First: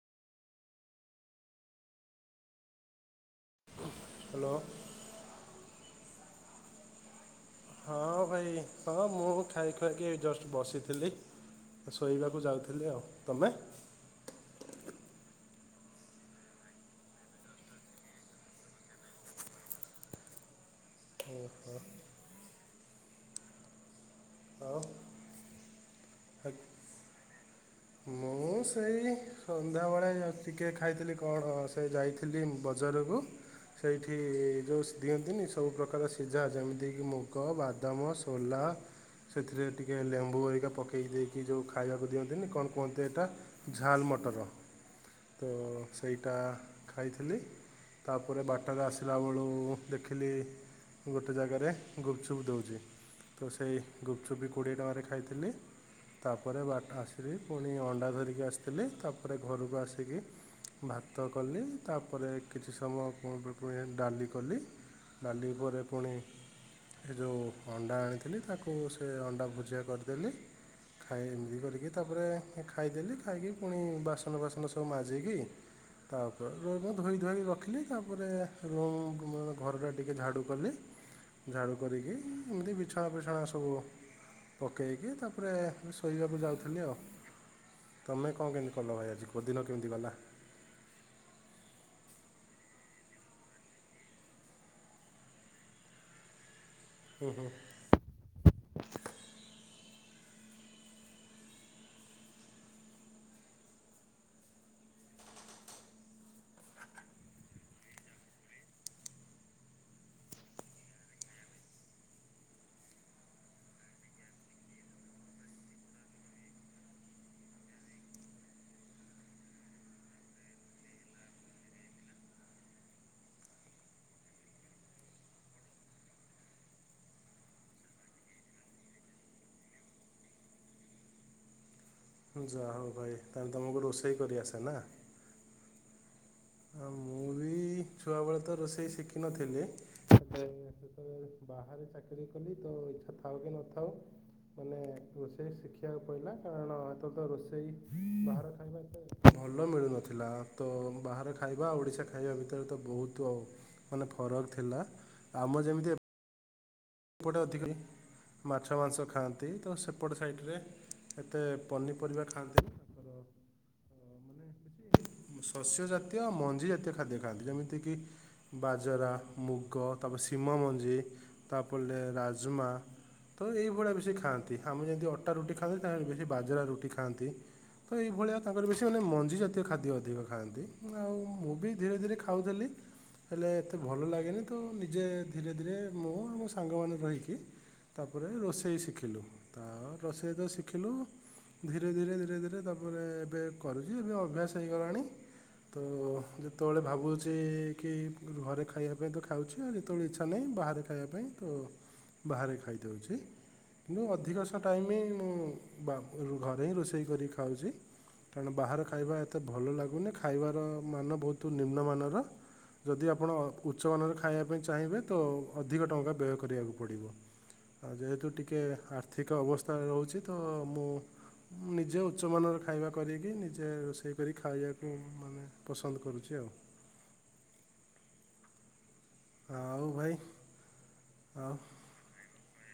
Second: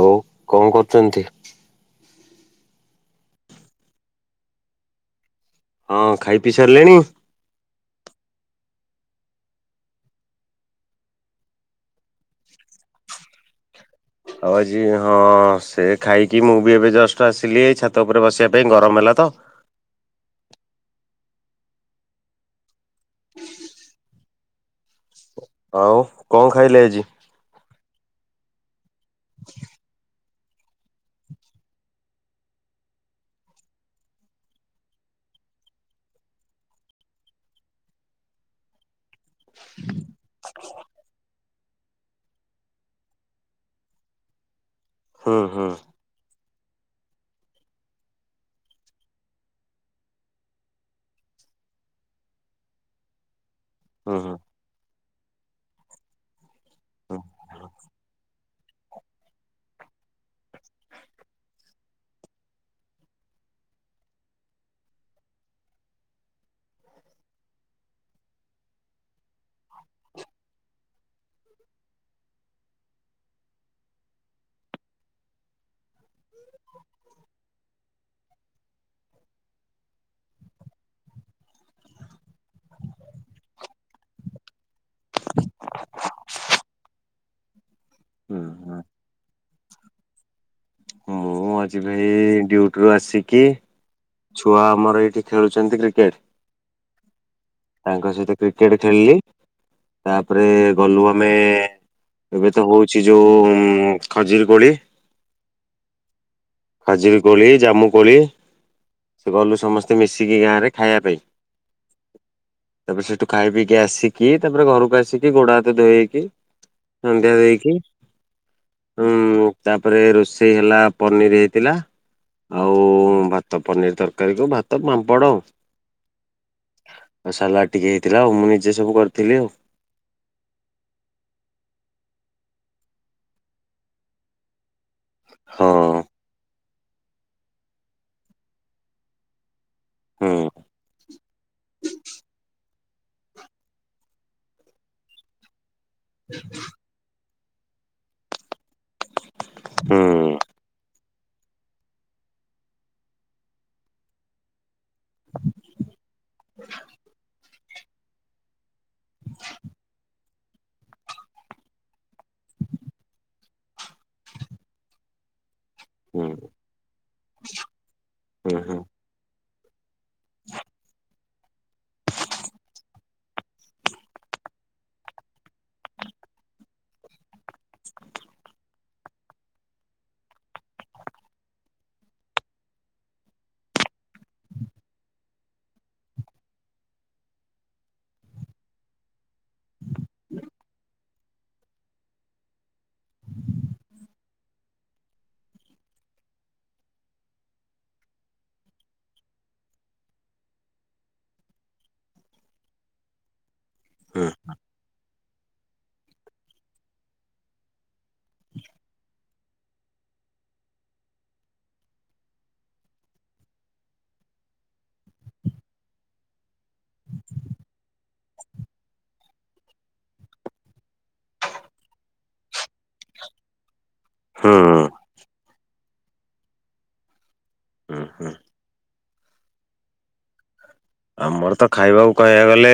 ଆଉ କଣ କରୁଚନ୍ତି? ହାଲୋ। ହଁ ଖାଇ ପିଇ ସାରିଲେଣି? ହଁ ଭାଇ ହଁ ମୁଁ ଖାଇ ଖୁଆକି ଏଇ ଜଷ୍ଟ ବସିଥିଲି। ଶୋଇବାକୁ ଯାଉଥିଲି ଆଉ ତୁମେ? ଆଉ ଆଜି ହଁ ସେ ଖାଇକି ମୁଁ ବି ଏବେ ଜଷ୍ଟ ଆସିଲି ଏଇ ଛାତ ଉପରେ ବସିବା ପାଇଁ ଗରମ ହେଲା ତ। ଓ ହୋ। ହଉ [unintelligible] ଆଉ କଣ ଖାଇଲେ ଆଜି? ମୁଁ ସେଇ ସନ୍ଧ୍ୟାବେଳେ ଅା [unintelligible] ଉଛି ଟିକେ ଖାଇଥିଲି କଣ ସେ ଯାଇଥିଲି ବଜାରକୁ ସେଇଠି ଯଉ ଦିଅନ୍ତିନି ସବୁ ପ୍ରକାର ସିଝା ଯେମିତି କିି ମୁଗ, ବାଦାମ, ସୋଲା ସେଥିରେ ଟିକେ ଲେମ୍ବୁ ଘରିକା ପକେଇ ଦେଇକି ଯୋଉ ଖାଇବାକୁ ଦିଅନ୍ତିନି କଣ କୁହନ୍ତି ଏଟା ଝାଲ ମଟର ହୁଁ ତ ହୁଁ ସେଇଟା ଖାଇଥିଲି ତାପରେ ବାଟରେ ଆସିଲା ବେଳୁ ଦେଖିଲି ଗୋଟେ ଜାଗାରେ ଗୁପ୍ ଚୁପ୍ ଦେଉଚି ତ ସେଇ ହୁଁ ଗୁପ୍ ହୁଁ ଚୁପ୍ କୋଡ଼ିଏ ଟଙ୍କାରେ ଖାଇଥିଲି ତାପରେ ବାଟ ହୁଁ। ଆସିଲି ପୁଣି ଅଣ୍ଡା ଧରିକି ଆସିଥିଲେ ତାପରେ ଘରକୁ ଆସିକି ଭାତ କଲି ତାପରେ କିଛି ସମପୁ [unintelligible] ଣି ପୁଣି ଡାଲି କଲି। ଡାଲି ପରେ ପୁଣି ଏ ଯେଉଁ ଅଣ୍ଡା ଆଣିଥିଲି ତାକୁ ସେ ଅଣ୍ଡା ଭୁଜିଆ କରିଦେଲି। ଖାଇ ଏମିତି କରିକି ତାପରେ ଖାଇଦେଲି ଖାଇକି ପୁଣି ବାସନ ଫାସନ ସବୁ ମାଜେଇକି ତା ଉପରେ ର ଧୋଇଇଁ ଧୁୋଇଇ ରଖିଲି ତାପରେ ରୁମ୍ ଘରଟା ଟିକେ ଝାଡ଼ୁ କଲି। ଝାଡ଼ୁ କରିକି ଏମିତି ବିଛଣା ପିଛଣା ସବୁ ପକାଇକି ତାପରେ ମୁ ଶୋଇବାକୁ ଯାଉଥିଲି ଆଉ। ତମେ ହୁଁ କଣ କେମତି କଲ ଭାଇ ଆଜି କୋଦିନ କେମିତି ଗଲା? ମୁଁ ଆଜି ବି ଡୁଟିରୁ ଆସିକି ଛୁଆ ଆମର ଏଇଠି ଖେଳୁଛନ୍ତି କ୍ରିକେଟ। ହୁଁ ହୁଁ। ତାଙ୍କ ସହିତ କ୍ରିକେଟ ଖେଳିଲି ତାପରେ ଗଲୁ ଆମେ ଏବେ ତ ହଉଛି ଯୋଉ ଖଜିର କୋଳି ଖାଜୁରୀ କୋଳି, ଜାମୁ କୋଳି ସେ ଗଲୁ ସମସ୍ତେ ମିଶିକି ଗାଁ ରେ ଖାଇବା ପାଇଁ। ତାପରେ ସେଠୁ ଖାଇ ପିଇକି ଆସିକି ତାପରେ ଘରକୁ ଆସିକି ଗୋଡ ହାତ ଧୋଇଇକି ସନ୍ଧ୍ୟା ଦେଇାଇକି ହୁଁ ତାପରେ ରୋଷେଇ ହେଲା ପନିର୍ ହେଇଥିଲା। ଆଉ ଭାତ ପନିର ତରକାରୀ କୁ ଭାତ ପାମ୍ପଡ଼। ଆଉ ସାଲାକ୍ ଟିକେ ହେଇଥିଲା ଆଉ ମୁଁ ନିଜେ ସବୁ କରିଥିଲି ଆଉ। ଯାହା ହଉ ଭାଇ ତାହେଲେ ତମକୁ ରୋଷେଇ କରିଆସେ ନା। ହଁ। ମୁଁ ବି ଛୁଆବେଳେ ତ ରୋଷେଇ ଶିଖିନଥିଲି ହୁଁ। [unintelligible] ବାହାରେ ଚାକିରିୀ କଲି ତ ଇଚ୍ଛା ଥାଉ କି ନଥାଉ ମାନେ ରୋଷେଇ ଶିଖିବାକୁ ପଇଲା କାରଣ ଏତ ତ ରୋଷେଇ ବାହାର ଖାଇବା ଭଲ ମିଳୁ ନଥିଲା ହୁଁ। ତ ବା ଖାଇବା ଓଡ଼ିଶା ଖାଇବା ଭିତରେ ତ ବହୁତ୍ ଆଉ ମାନେ ଫରକ୍ ଥିଲା ଆମ ଯେମ୍ତି ହଁ ସେପଟେ ଅଧିକ ମାଛ ମାଂସ ଖାଆନ୍ତି ତ ସେପ ସାଇଟ୍ ରେ ଏତେ ପନିପରିବା ଖାଆନ୍ତି [unintelligible] ଶସ୍ୟ ହୁଁ ଜାତୀୟ ମଞ୍ଜି ଜାତି ଖାଦ୍ୟ ଖାଆନ୍ତି ଯେମିତି କିି ହୁଁ ହୁଁ ବାଜରା, ମୁଗ, ତାପରେ ସିମମଞ୍ଜି ତା ପଲେ ରାଜମା ତ ଏଇଭଳିଆ ବେଶୀ ଖାଆନ୍ତି ଆମେ ଯେମ୍ତି ଅଟା ରୁଟି ଖାଆନ୍ତି ତାଙ୍କର ବେଶୀ ବାଜରା ରୁଟି ଖାଆନ୍ତି। ତ ଏଇଭଳିଆ ତାଙ୍କର ବେଶୀ ମାନେ ମଞ୍ଜି ଜାତୀୟ ଖାଦ୍ୟ ଅଧିକ ଖାଆନ୍ତି ଆଉ ମୁଁ ବି ଧୀରେ-ଧୀରେ ଖାଉଥିଲି ହେଲେ ଏତେ ଭଲ ଲାଗେନି ତ ନିଜେ ଧୀରେ-ଧୀରେ ମୁଁ ମୋ ସାଙ୍ଗମାନେ ରହିକି ତାପରେ ରୋଷେଇ ଶିଖିଲୁ ତା ରୋଷେଇ ତ ଶିଖିଲୁ ଧୀରେ-ଧୀରେ-ଧୀରେ-ଧୀରେ ତାପରେ ଏବେ କରୁଚି ଏବେ ଅଭ୍ୟାସ ହେଇଗଲାଣି। ତ ଯେତବେଳେ ଭାବୁଚି କି ଘରେ ଖାଇବା ପାଇଁ ତ ଖାଉଚି ଆଉ ଯେତବେଳେ ଇଚ୍ଛା ନାହିଁ ବାହାରେ ଖାଇବା ପାଇଁ ତ ବାହାରେ ଖାଇ ଦଉଚି, ମୁଁ ହୁଁ ଅଧିକଶ ଟାଇମି ମୁଁ ବାବୁ ଘରେ ହିଁ ରୋଷେଇ କରି ଖାଉଚି। ତେଣୁ ବାହାର ଖାଇବା ଏତେ ଭଲ ଲାଗୁନି ଖାଇବାର ମାନ ବହୁତ୍ ନିମ୍ନମାନର ଯଦି ଆପଣ ଉଚ୍ଚମାନରେ ଖାଇବା ପାଇଁ ଚାହିଁବେ ତ ଅଧିକ ଟଙ୍କା ବ୍ୟୟ କରିଆକୁ ପଡ଼ିବ। ଆଉ ଯେହେତୁ ଟିକେ ଆର୍ଥିକ ଅବସ୍ଥାରେ ରହୁଚି ତ ମୁଁ ନିଜେ ଉଚ୍ଚମାନର ଖାଇବା କରିକି ନିଜେ ରୋଷେଇ କରି ହୁଁ ଖାଇବାକୁ ମାନେ ପସନ୍ଦ କରୁଚି ଆଉ। [inaudible] ଆଉ ଭାଇ ଆଉ ଆମର ତ ଖାଇବାକୁ କହିଆକୁ ଗଲେ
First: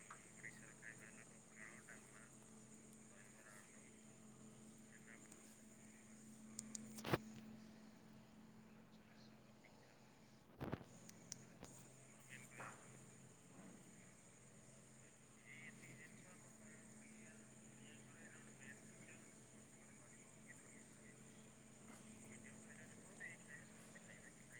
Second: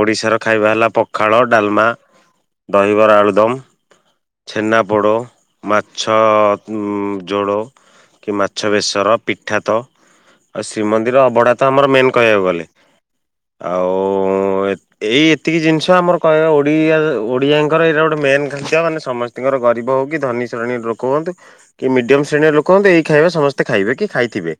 ଓଡିଶାର ଖାଇବା ହେଲା ପଖାଳ ଡାଲମା ଦହିବରା ଆଳୁଦମ୍ ଛେନା ପୋଡ଼ ମାଛ ଉଁ ଜୋଡ କି ମାଛ ବେଶର ପିଠା ତ ଆଉ ଶ୍ରୀମନ୍ଦିର ଅବଢା ତ ଆମର ମେନ୍ କହିଆକୁ ଗଲେ, ଆଉ ଏଇ ଏତିକି ଜିନିଷ ଆମର କହିବା [unintelligible] ଓଡିଆ ଓଡିଆଙ୍କର ଏଇଟା ଗୋଟେ ମେନ୍ ଖାଦ୍ୟ। ସମସ୍ତିଙ୍କର ଗରିବ ହଉ କି ଧନୀ ଶ୍ରେଣୀ ଲୋକ ହୁଅନ୍ତୁ। କି ମିଡିୟମ୍ ଶ୍ରେଣୀର ଲୋକ ହଅନ୍ତୁ ଏଇ ଖାଇବା ସମସ୍ତେ ଖାଇବେ କି ଖାଇଥିବେ।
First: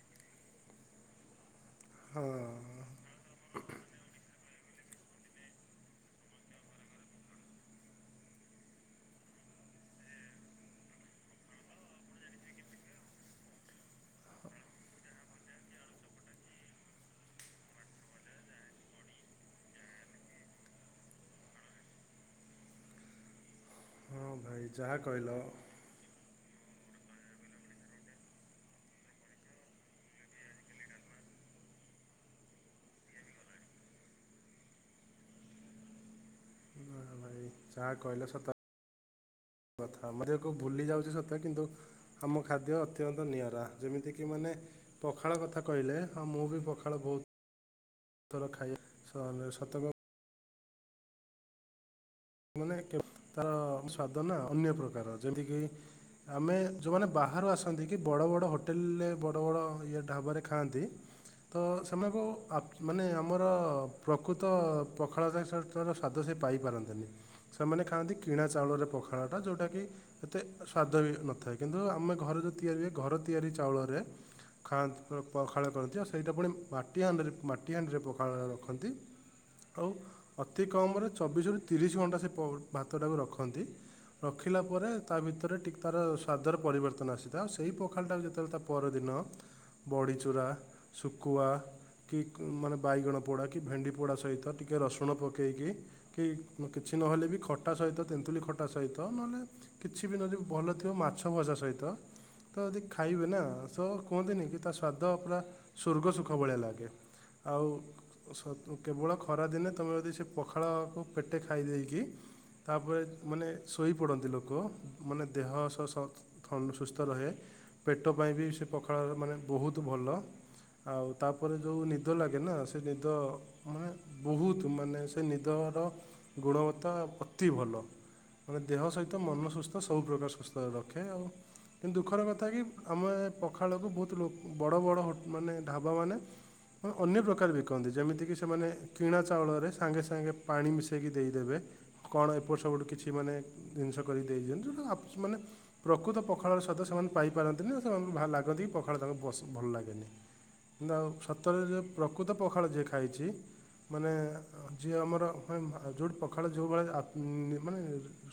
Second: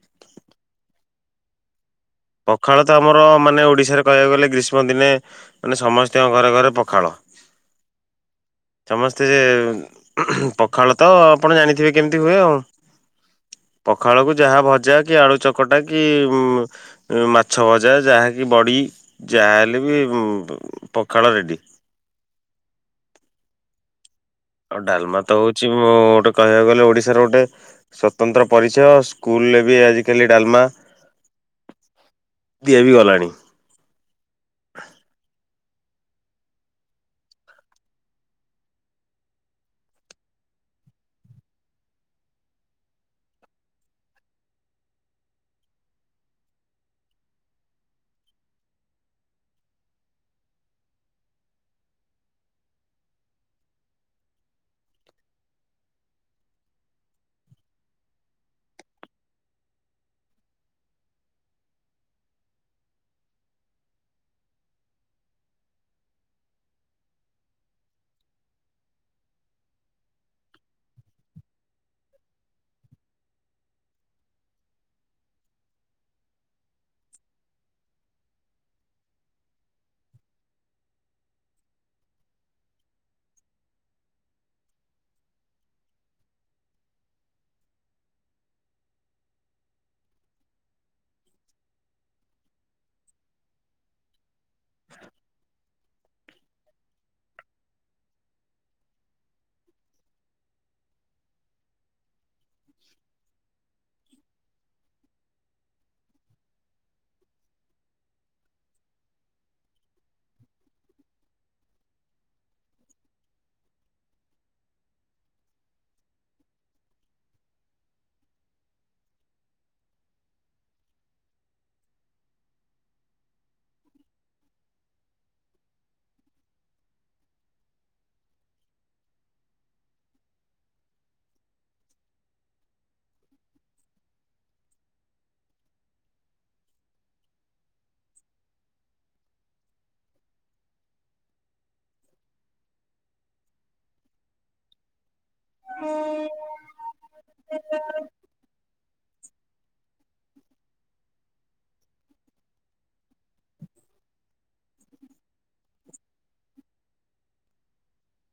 ହଁ ପଖାଳ ତ ଆମର ମାନେ ଓଡିଶାରେ କହିବାକୁ ଗଲେ ଗ୍ରୀଷ୍ମ ଦିନେ ମାନେ ସମସ୍ତିଙ୍କ ଘରେ-ଘରେ ପଖାଳ, ସମସ୍ତେ ପଖାଳ ତ ଆପଣ ଜାଣିଥିବେ କେମ୍ତି ହୁଏ ଆଉ। ପଖାଳକୁ ଯାହା ଭଜା କି ଆଳୁ ଚକଟା କି ମାଛ ଭଜା ଯାହାକି ବଡ଼ି ଯାହାହେଲେ ବି ପଖାଳ ରେଡ଼ି। ହଁ। ଭାଇ ଆଉ ଯାହା ଡାଲମା କହିଲ ତ ହଉଚି [unintelligible] ଗୋଟେ କହିବାକୁ ଗଲେ ଓଡିଶାର ଗୋଟେ ସ୍ଵତନ୍ତ୍ର ପରିଚୟ, ସ୍କୁଲରେ ବି [unintelligible] [unintelligible] ଡାଲମା ଦିଆ ବି ଗଲାଣି। ନା ଭାଇ ଯାହା କହିଲ ସ [inaudible] କୁ ଭୁଲି ଯାଉଚି ସତ କିନ୍ତୁ ଆମ ଖାଦ୍ୟ ଅତ୍ୟନ୍ତ ନିଆରା। ଯେମିତିକି ମାନେ ପଖାଳ କଥା କହିଲେ ହଁ ମୁଁ ବି ପଖାଳ ବହୁତ୍ ର ଖାଇ [unintelligible] ମାନେ କେ-ତାର ସ୍ଵାଦ ନା ଅନ୍ୟ ପ୍ରକାର ଯେମିତିକି ଆମେ ଯୋଉମାନେ ବାହାରୁ ଆସନ୍ତି କି ବଡବଡ ହୋଟେଲରେ ବଡବଡ ଇଏ ଢାବାରେ ଖାଆନ୍ତି। ତ ସେମାନଙ୍କୁ ଆ-ମାନେ ଆମର ପ୍ରକୃତ ପଖାଳ ଜାସ୍ ର ସ୍ଵାଦ ସେ ପାଇପାରନ୍ତିନି। ସେମାନେ ଖାଆନ୍ତି କିଣା ଚାଉଳରେ ପଖାଳଟା ଯୋଉଟାକି ଏତେ ସ୍ଵାଦ ବି ନଥାଏ କିନ୍ତୁ ଆମେ ଘରେ ଯୋଉ ତିଆରି ହୁଏ ଘର ତିଆରି ଚାଉଳରେ ଖାନ୍ତି ପ-ପଖାଳ କରନ୍ତି ଆଉ ସେଇଟା ପୁଣି ମାଟି ହାଣ୍ଡରେ ମାଟି ହାଣ୍ଡିରେ ପଖାଳ ରଖନ୍ତି। ଆଉ ଅତି କମରେ ଚବିଶ ରୁ ତିରିଶ ଘଣ୍ଟା ସେ ପ-ଭାତରାକୁ ରଖନ୍ତି। ରଖିଲା ପରେ ତା ଭିତରେ ଟିକେ ତାର ସ୍ୱାଦର ପରିବର୍ତ୍ତନ ଆସିଥାଏ ଆଉ ସେହି ପଖାଳଟାକୁ ଯେତେବେଳେ ତା ପରଦିନ ବଡିଚୂରା ଶୁକୁଆ କି ମାନେ ବାଇଗଣ ପୋଡା କି ଭେଣ୍ଡି ପୋଡା ସହିତ ଟିକେ ରସୁଣ ପକେଇକି କି କିଛି ନହେଲେ ବି ଖଟା ସହିତ ତେନ୍ତୁଳି ଖଟା ସହିତ ନହେଲେ କିଛି ବି ନଦୀ ଭଲ ଥିବ ମାଛ ଭଜା ସହିତ ତ ଯଦି ଖାଇବେ ନା ତ କୁହନ୍ତିନି କି ତା ସ୍ଵାଦ ପୁରା ସ୍ଵର୍ଗ ସୁଖ ଭଳିଆ ଲାଗେ। ଆଉ ସ-ତୁ କେବଳ ଖରାଦିନେ ତମେ ଯଦି ସେ ପଖାଳକୁ ପେଟେ ଖ ଖାଇଦେଇକି ତାପରେ ମାନେ ଶୋଇପଡନ୍ତି ଲୋକ ମାନେ ଦେହ ସ ସ ଥଣ୍ଡ୍ ସୁସ୍ଥ ରୁହେ। ପେଟ ପାଇଁ ବି ସେ ପଖାଳ ମାନେ ବହୁତ ଭଲ। ଆଉ ତାପରେ ଯୋଉ ନିଦ ଲାଗେ ନା ସେ ନିଦ ମାନେ ବହୁତୁ ମାନେ ସେ ନିଦର ଗୁଣବତ୍ତା ଅତି ଭଲ। ମାନେ ଦେହ ସହିତ ମନ ସୁସ୍ଥ ସବୁପ୍ରକାର ସୁସ୍ଥ ରଖେ ଆଉ। କିନ୍ତୁ ଦୁଃଖର କଥା କି ଆମେ ଏ ପଖାଳକୁ ବହୁତ ଲୋ ବଡ ବଡ ହୋଟ୍-ମାନେ ଢାବାମାନେ ଏବଂ ଅନ୍ୟ ପ୍ରକାର ବିକନ୍ତି ଯେମିତି କିି ସେମାନେ କିଣା ଚାଉଳରେ ସାଙ୍ଗେ ସାଙ୍ଗେ ପାଣି ମିଶେଇ କି ଦେଇଦେବେ। କଣ ଏପଟ ସେପଟ କିଛି ମାନେ ଦିନିଷ କରିକି ଦେଇ ଦିଅନ୍ତୁ ତ ଆପ୍ସ ମାନେ- - ପ୍ରକୃତ ପଖାଳର ସ୍ୱାଦ ସେମାନେ ପାଇପାରନ୍ତିନି ସେମାନଙ୍କୁ ଭା ଲାଗନ୍ତି ପଖାଳ ତାଙ୍କୁ ପଶ-ଭଲ ଲାଗେନି। ନା ଆଉ ସତରେ ଯେ ପ୍ରକୃତ ପଖାଳ ଯିଏ ଖାଇଚି ମାନେ ଯିଏ ଆମର - - ମାନେ ଆ ଯୋଉଠି ପଖାଳ ଯୋଉଭଳିଆ ଆ ମାନେ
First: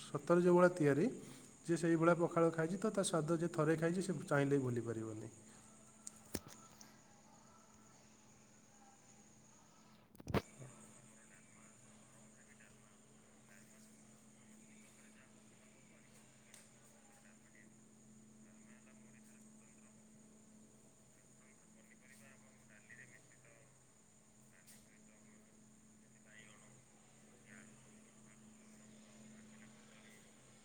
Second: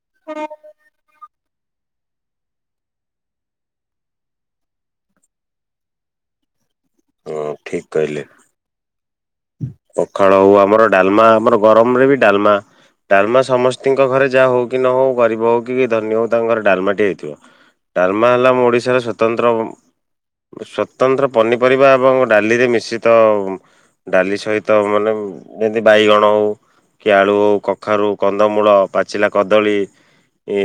ସତରେ ଯୋଉଭଳିଆ ତିଆରି- - ଯିଏ ସେଇଭଳିଆ ପଖାଳ ଖାଇଚି ତ ତା ସ୍ଵାଦ ଯିଏ ଥରେ ଖାଇଚି ସେ ଚାହିଁଲେ ବି ଭୁଲିାପାରିବନି। ହଁ ଠିକ୍ କହିଲେ। ପଖାଳ ହଉ ଆମର ଡାଲମା ଆମର ଗରମ ରେ ବି ଡାଲମା। ଡାଲମା ସମସ୍ତିଙ୍କ ଘରେ ଯାହା ହଉ କି ନ ହଉ ଗରିବ ହଉ କି ଧନୀ ହଉ ତାଙ୍କ ଘରେ ଡାଲମାଟି ହେଇଥିବ। ଡାଲମା ହେଲା ଆମ ଓଡିଶାର ସ୍ଵତନ୍ତ୍ର ସ୍ଵତନ୍ତ୍ର ପନିପରିବା ଏବଂ ଡାଲିରେ ମିଶିତ ଡାଲି ସହିତ ମାନେ ଯେମିତି ବାଇଗଣ ହଉ କି ଆଳୁ ହଉ କଖାରୁ କନ୍ଦମୂଳ ପାଚିଲା କଦଳୀ ଏ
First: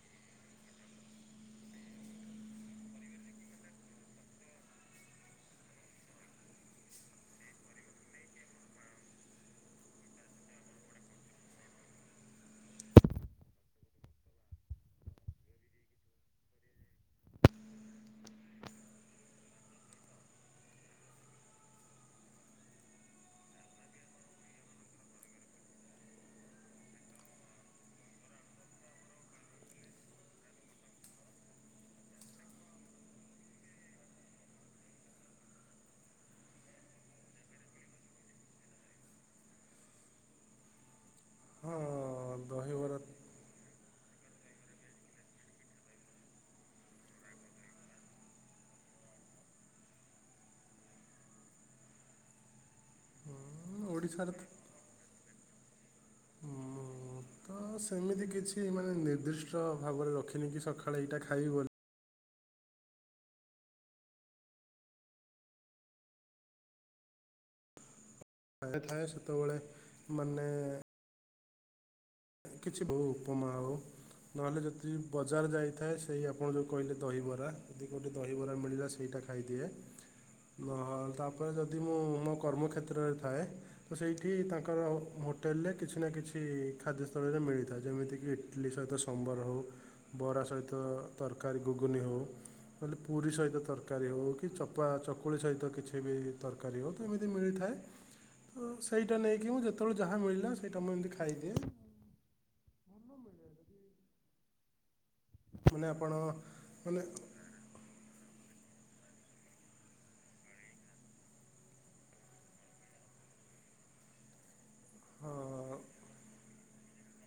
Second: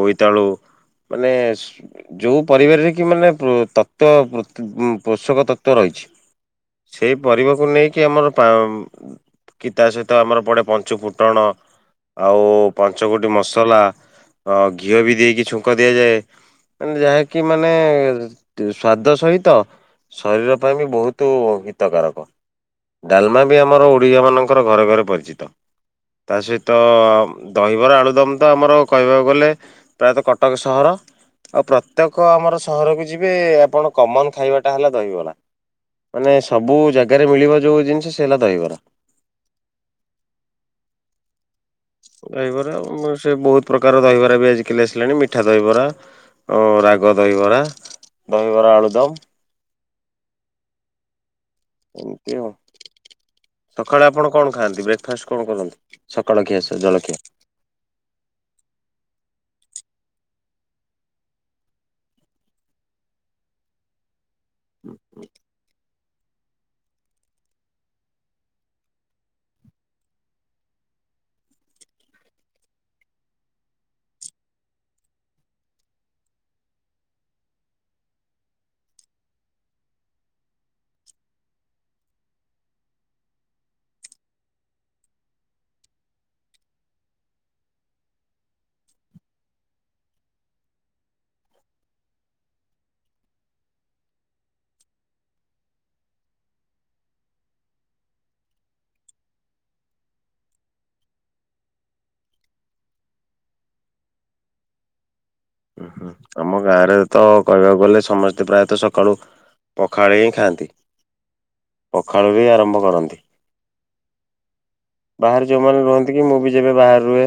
ବୋଇତାଳୁ ମାନେ ଯେଉଁ ପରିବାରରେ କି ମାନେ ଉଁ ତତ୍ଵ ପୋଷକ ତତ୍ଵ ରହିଚି। ସେଇ ପରିବାକୁ ନେଇକି ଆମର ପାଁ କି ତା ସହିତ ଆମର ପଡେ ପଞ୍ଚୁ ଫୁଟଣ ଆଉ ପାଞ୍ଚଗୋଟି ମସଲା ଅ ଘିଅ ବି ଦେଇକି ଛୁଙ୍କ ଦିଆଯାଏ। ଏଁ ଯାହାକି ମାନେ ସ୍ଵାଦ ସହିତ ଶରୀର ପାଇଁ ବି ବହୁତୁ ହିତକାରକ। ଡାଲମା ବି ଆମର ଓଡିଆ ମାନଙ୍କର ଘରେ ଘରେ ପରିଚିତ। ତା ସହିତ ଦହିବରା ଆଳୁଦମ୍ ତ ଆମର କହିବାକୁ ଗଲେ - - ପ୍ରାୟତଃ କଟକ ସହର - - ଆଉ ପ୍ରତ୍ୟେକ ଆମର ସହରକୁ ଯିବେ ଆପଣ କମନ୍ ଖାଇବାଟା ହେଲା- - ଦହିବରା। ମାନେ ସବୁ ଜାଗାରେ ମିଳିବ ଯୋଉ ଜିନିଷ ସେ ହେଲା ଦହିବରା। ହଁ ଦହିବରା ଉଁ - - ସେ ବହୁତ ପ୍ରକାର ଦହିବରା ବି ଆଜିକାଲି ଆସିଲାଣି ମିଠା ଦହିବରା ଅ ରାଗ ଦହିବରା। ଦହିବରା ଆଳୁଦମ୍ ଏମିତି ଆଉ- - ହୁଁ, ସକାଳେ ଆପଣ ଓଡ଼ିଶାରେ ତ କଣ ଖାଆନ୍ତି? ବ୍ରେକ୍‌ଫାଷ୍ଟ କଣ କରନ୍ତି, ସକାଳ ଖିଆ ଜଳଖିଆ? ହଁ ସେମିତି କିଛି ମାନେ ନିର୍ଦ୍ଦିଷ୍ଟ ଭାବରେ ରଖିନି କି ସକାଳେ ଏଇଟା ଖାଇବ ବୋଲି। ହୁଁ ହୁଁ ରାଗି ଥାଏ। ସେତେବେଳେ ମାନେ- - କିଛି ବହୁ ଉପମା ଆଉ ନହେଲେ ଯଦି ବଜାର ଯାଇଥାଏ। ସେଇ ଆପଣ ଯୋଉ କହିଲେ ଦହିବରା। ଯଦି କଉଁଠି ଦହିବରା ମିଳିଲା ସେଇଟା - - ଖାଇଦିଏ। ତା ପରେ ଯଦି ମୁଁ ମୋ କର୍ମକ୍ଷେତ୍ରରେ ଥାଏ ତ ସେଇଠି ତାଙ୍କ ହୋଟେଲରେ କିଛି ନା କିଛି ଖାଦ୍ୟସ୍ଥଳରେ ମିଳିଥାଏ। ଯେମିତିକି ଇଟିଲି ସହିତ ସମ୍ବର ହଉ- - ବରା ସହିତ ତରକାରୀ ଗୁଗୁନି ହଉ- - କହିଲେ ପୁରୀ ସହିତ ତରକାରୀ ହଉ କି ଚପା ଚକୁଳି ସହିତ କିଛି ବି ତର- - କାରୀ ଏମିତି ମିଳିଥାଏ। ତ ସେଇଟା ନେଇକି ଯେତେବେଳେ ଯାହା ମିଳିଲା ସେଇଟା ମୁଁ ଏମିତି ଖାଇଦିଏ। ମାନେ ହୁ ଆପଣ ହୁଁ ଆମ ଗାଁରେ ମାନେ ତ କହିବାକୁ ଗଲେ ସମସ୍ତେ ପ୍ରାୟତଃ ସକାଳୁ ପଖାଳ ହିଁ ଖାଆନ୍ତି। ପଖାଳରୁ ହିଁ ଆରମ୍ଭ କରନ୍ତି। ହଁ [unintelligible] ମୁଁ ବି ଯେବେ ବାହାରେ ରୁହେ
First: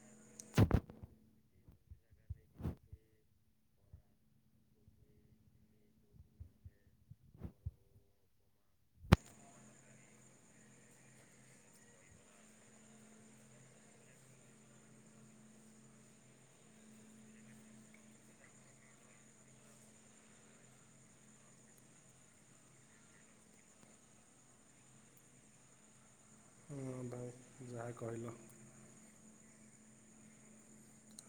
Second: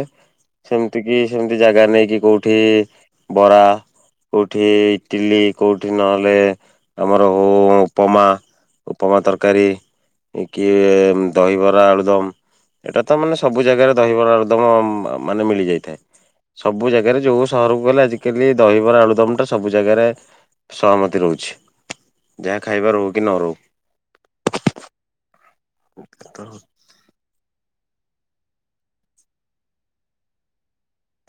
ସେମିତି କି ସେମତି ଜାଗା ନେଇକି କୋଉଠି ବରା କୋଉଠି ଇଟିଲି କୋଉଠି ନ ହେଲେ ଆମର ହଉ ଉପମା ଉପମା ତରକାରୀ କି ଦହିବରା ଆଳୁଦମ୍। ଏଇଟା ତ ମାନେ ସବୁ ଜାଗାରେ ଦହିବାର ଆଳୁଦମ୍ ମାନେ ମିଳିଯାଇଥାଏ। ସବୁ ଜାଗାରେ ଯୋଉ ସହରକୁ ଗଲେ ଆଜିକାଲି ଦହିବରା ଆଳୁଦମଟା ସବୁ ଜାଗାରେ ସହମତି ରହୁଛି। ଯାହା ଖାଇବା ରହୁ କି ନ ରହୁ। [inaudible] ହଁ ଭାଇ ଯାହା କହିଲ।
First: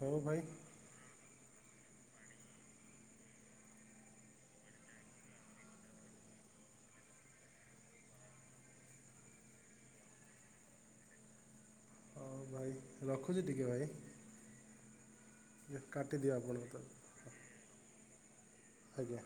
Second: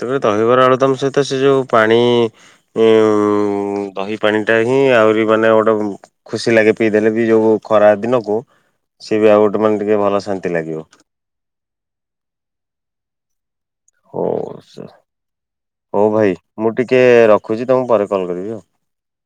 ହଉ ତେବେ ଭାଇ ଦହିବରା ଆଳୁଦମ୍ ସହିତ ସେ ଯୋଉ ପାଣି। ଉଁ ଦହି ପାଣିଟା ହିଁ ଆହୁରି ମାନେ ଗୋଟେ ଖୁସି ଲାଗେ ପିଇଦେଲେ ବି ଯୋଉ ଖରା ଦିନକୁ ସିଏ ବି ଆଉ ଗୋଟେ ମାନେ ଟିକେ ଭଲ ଶାନ୍ତି ଲାଗିବ। ହଉ ଭାଇ ରଖୁଛି ଟିକେ ଭାଇ। [unintelligible] ହଉ କାଟିଦିଅ ଭାଇ ଆପଣଙ୍କ ମୁଁ ଟିକେ ରଖୁଛି ତମକୁ ପରେ କଲ୍ କରିବି। ଆଜ୍ଞା।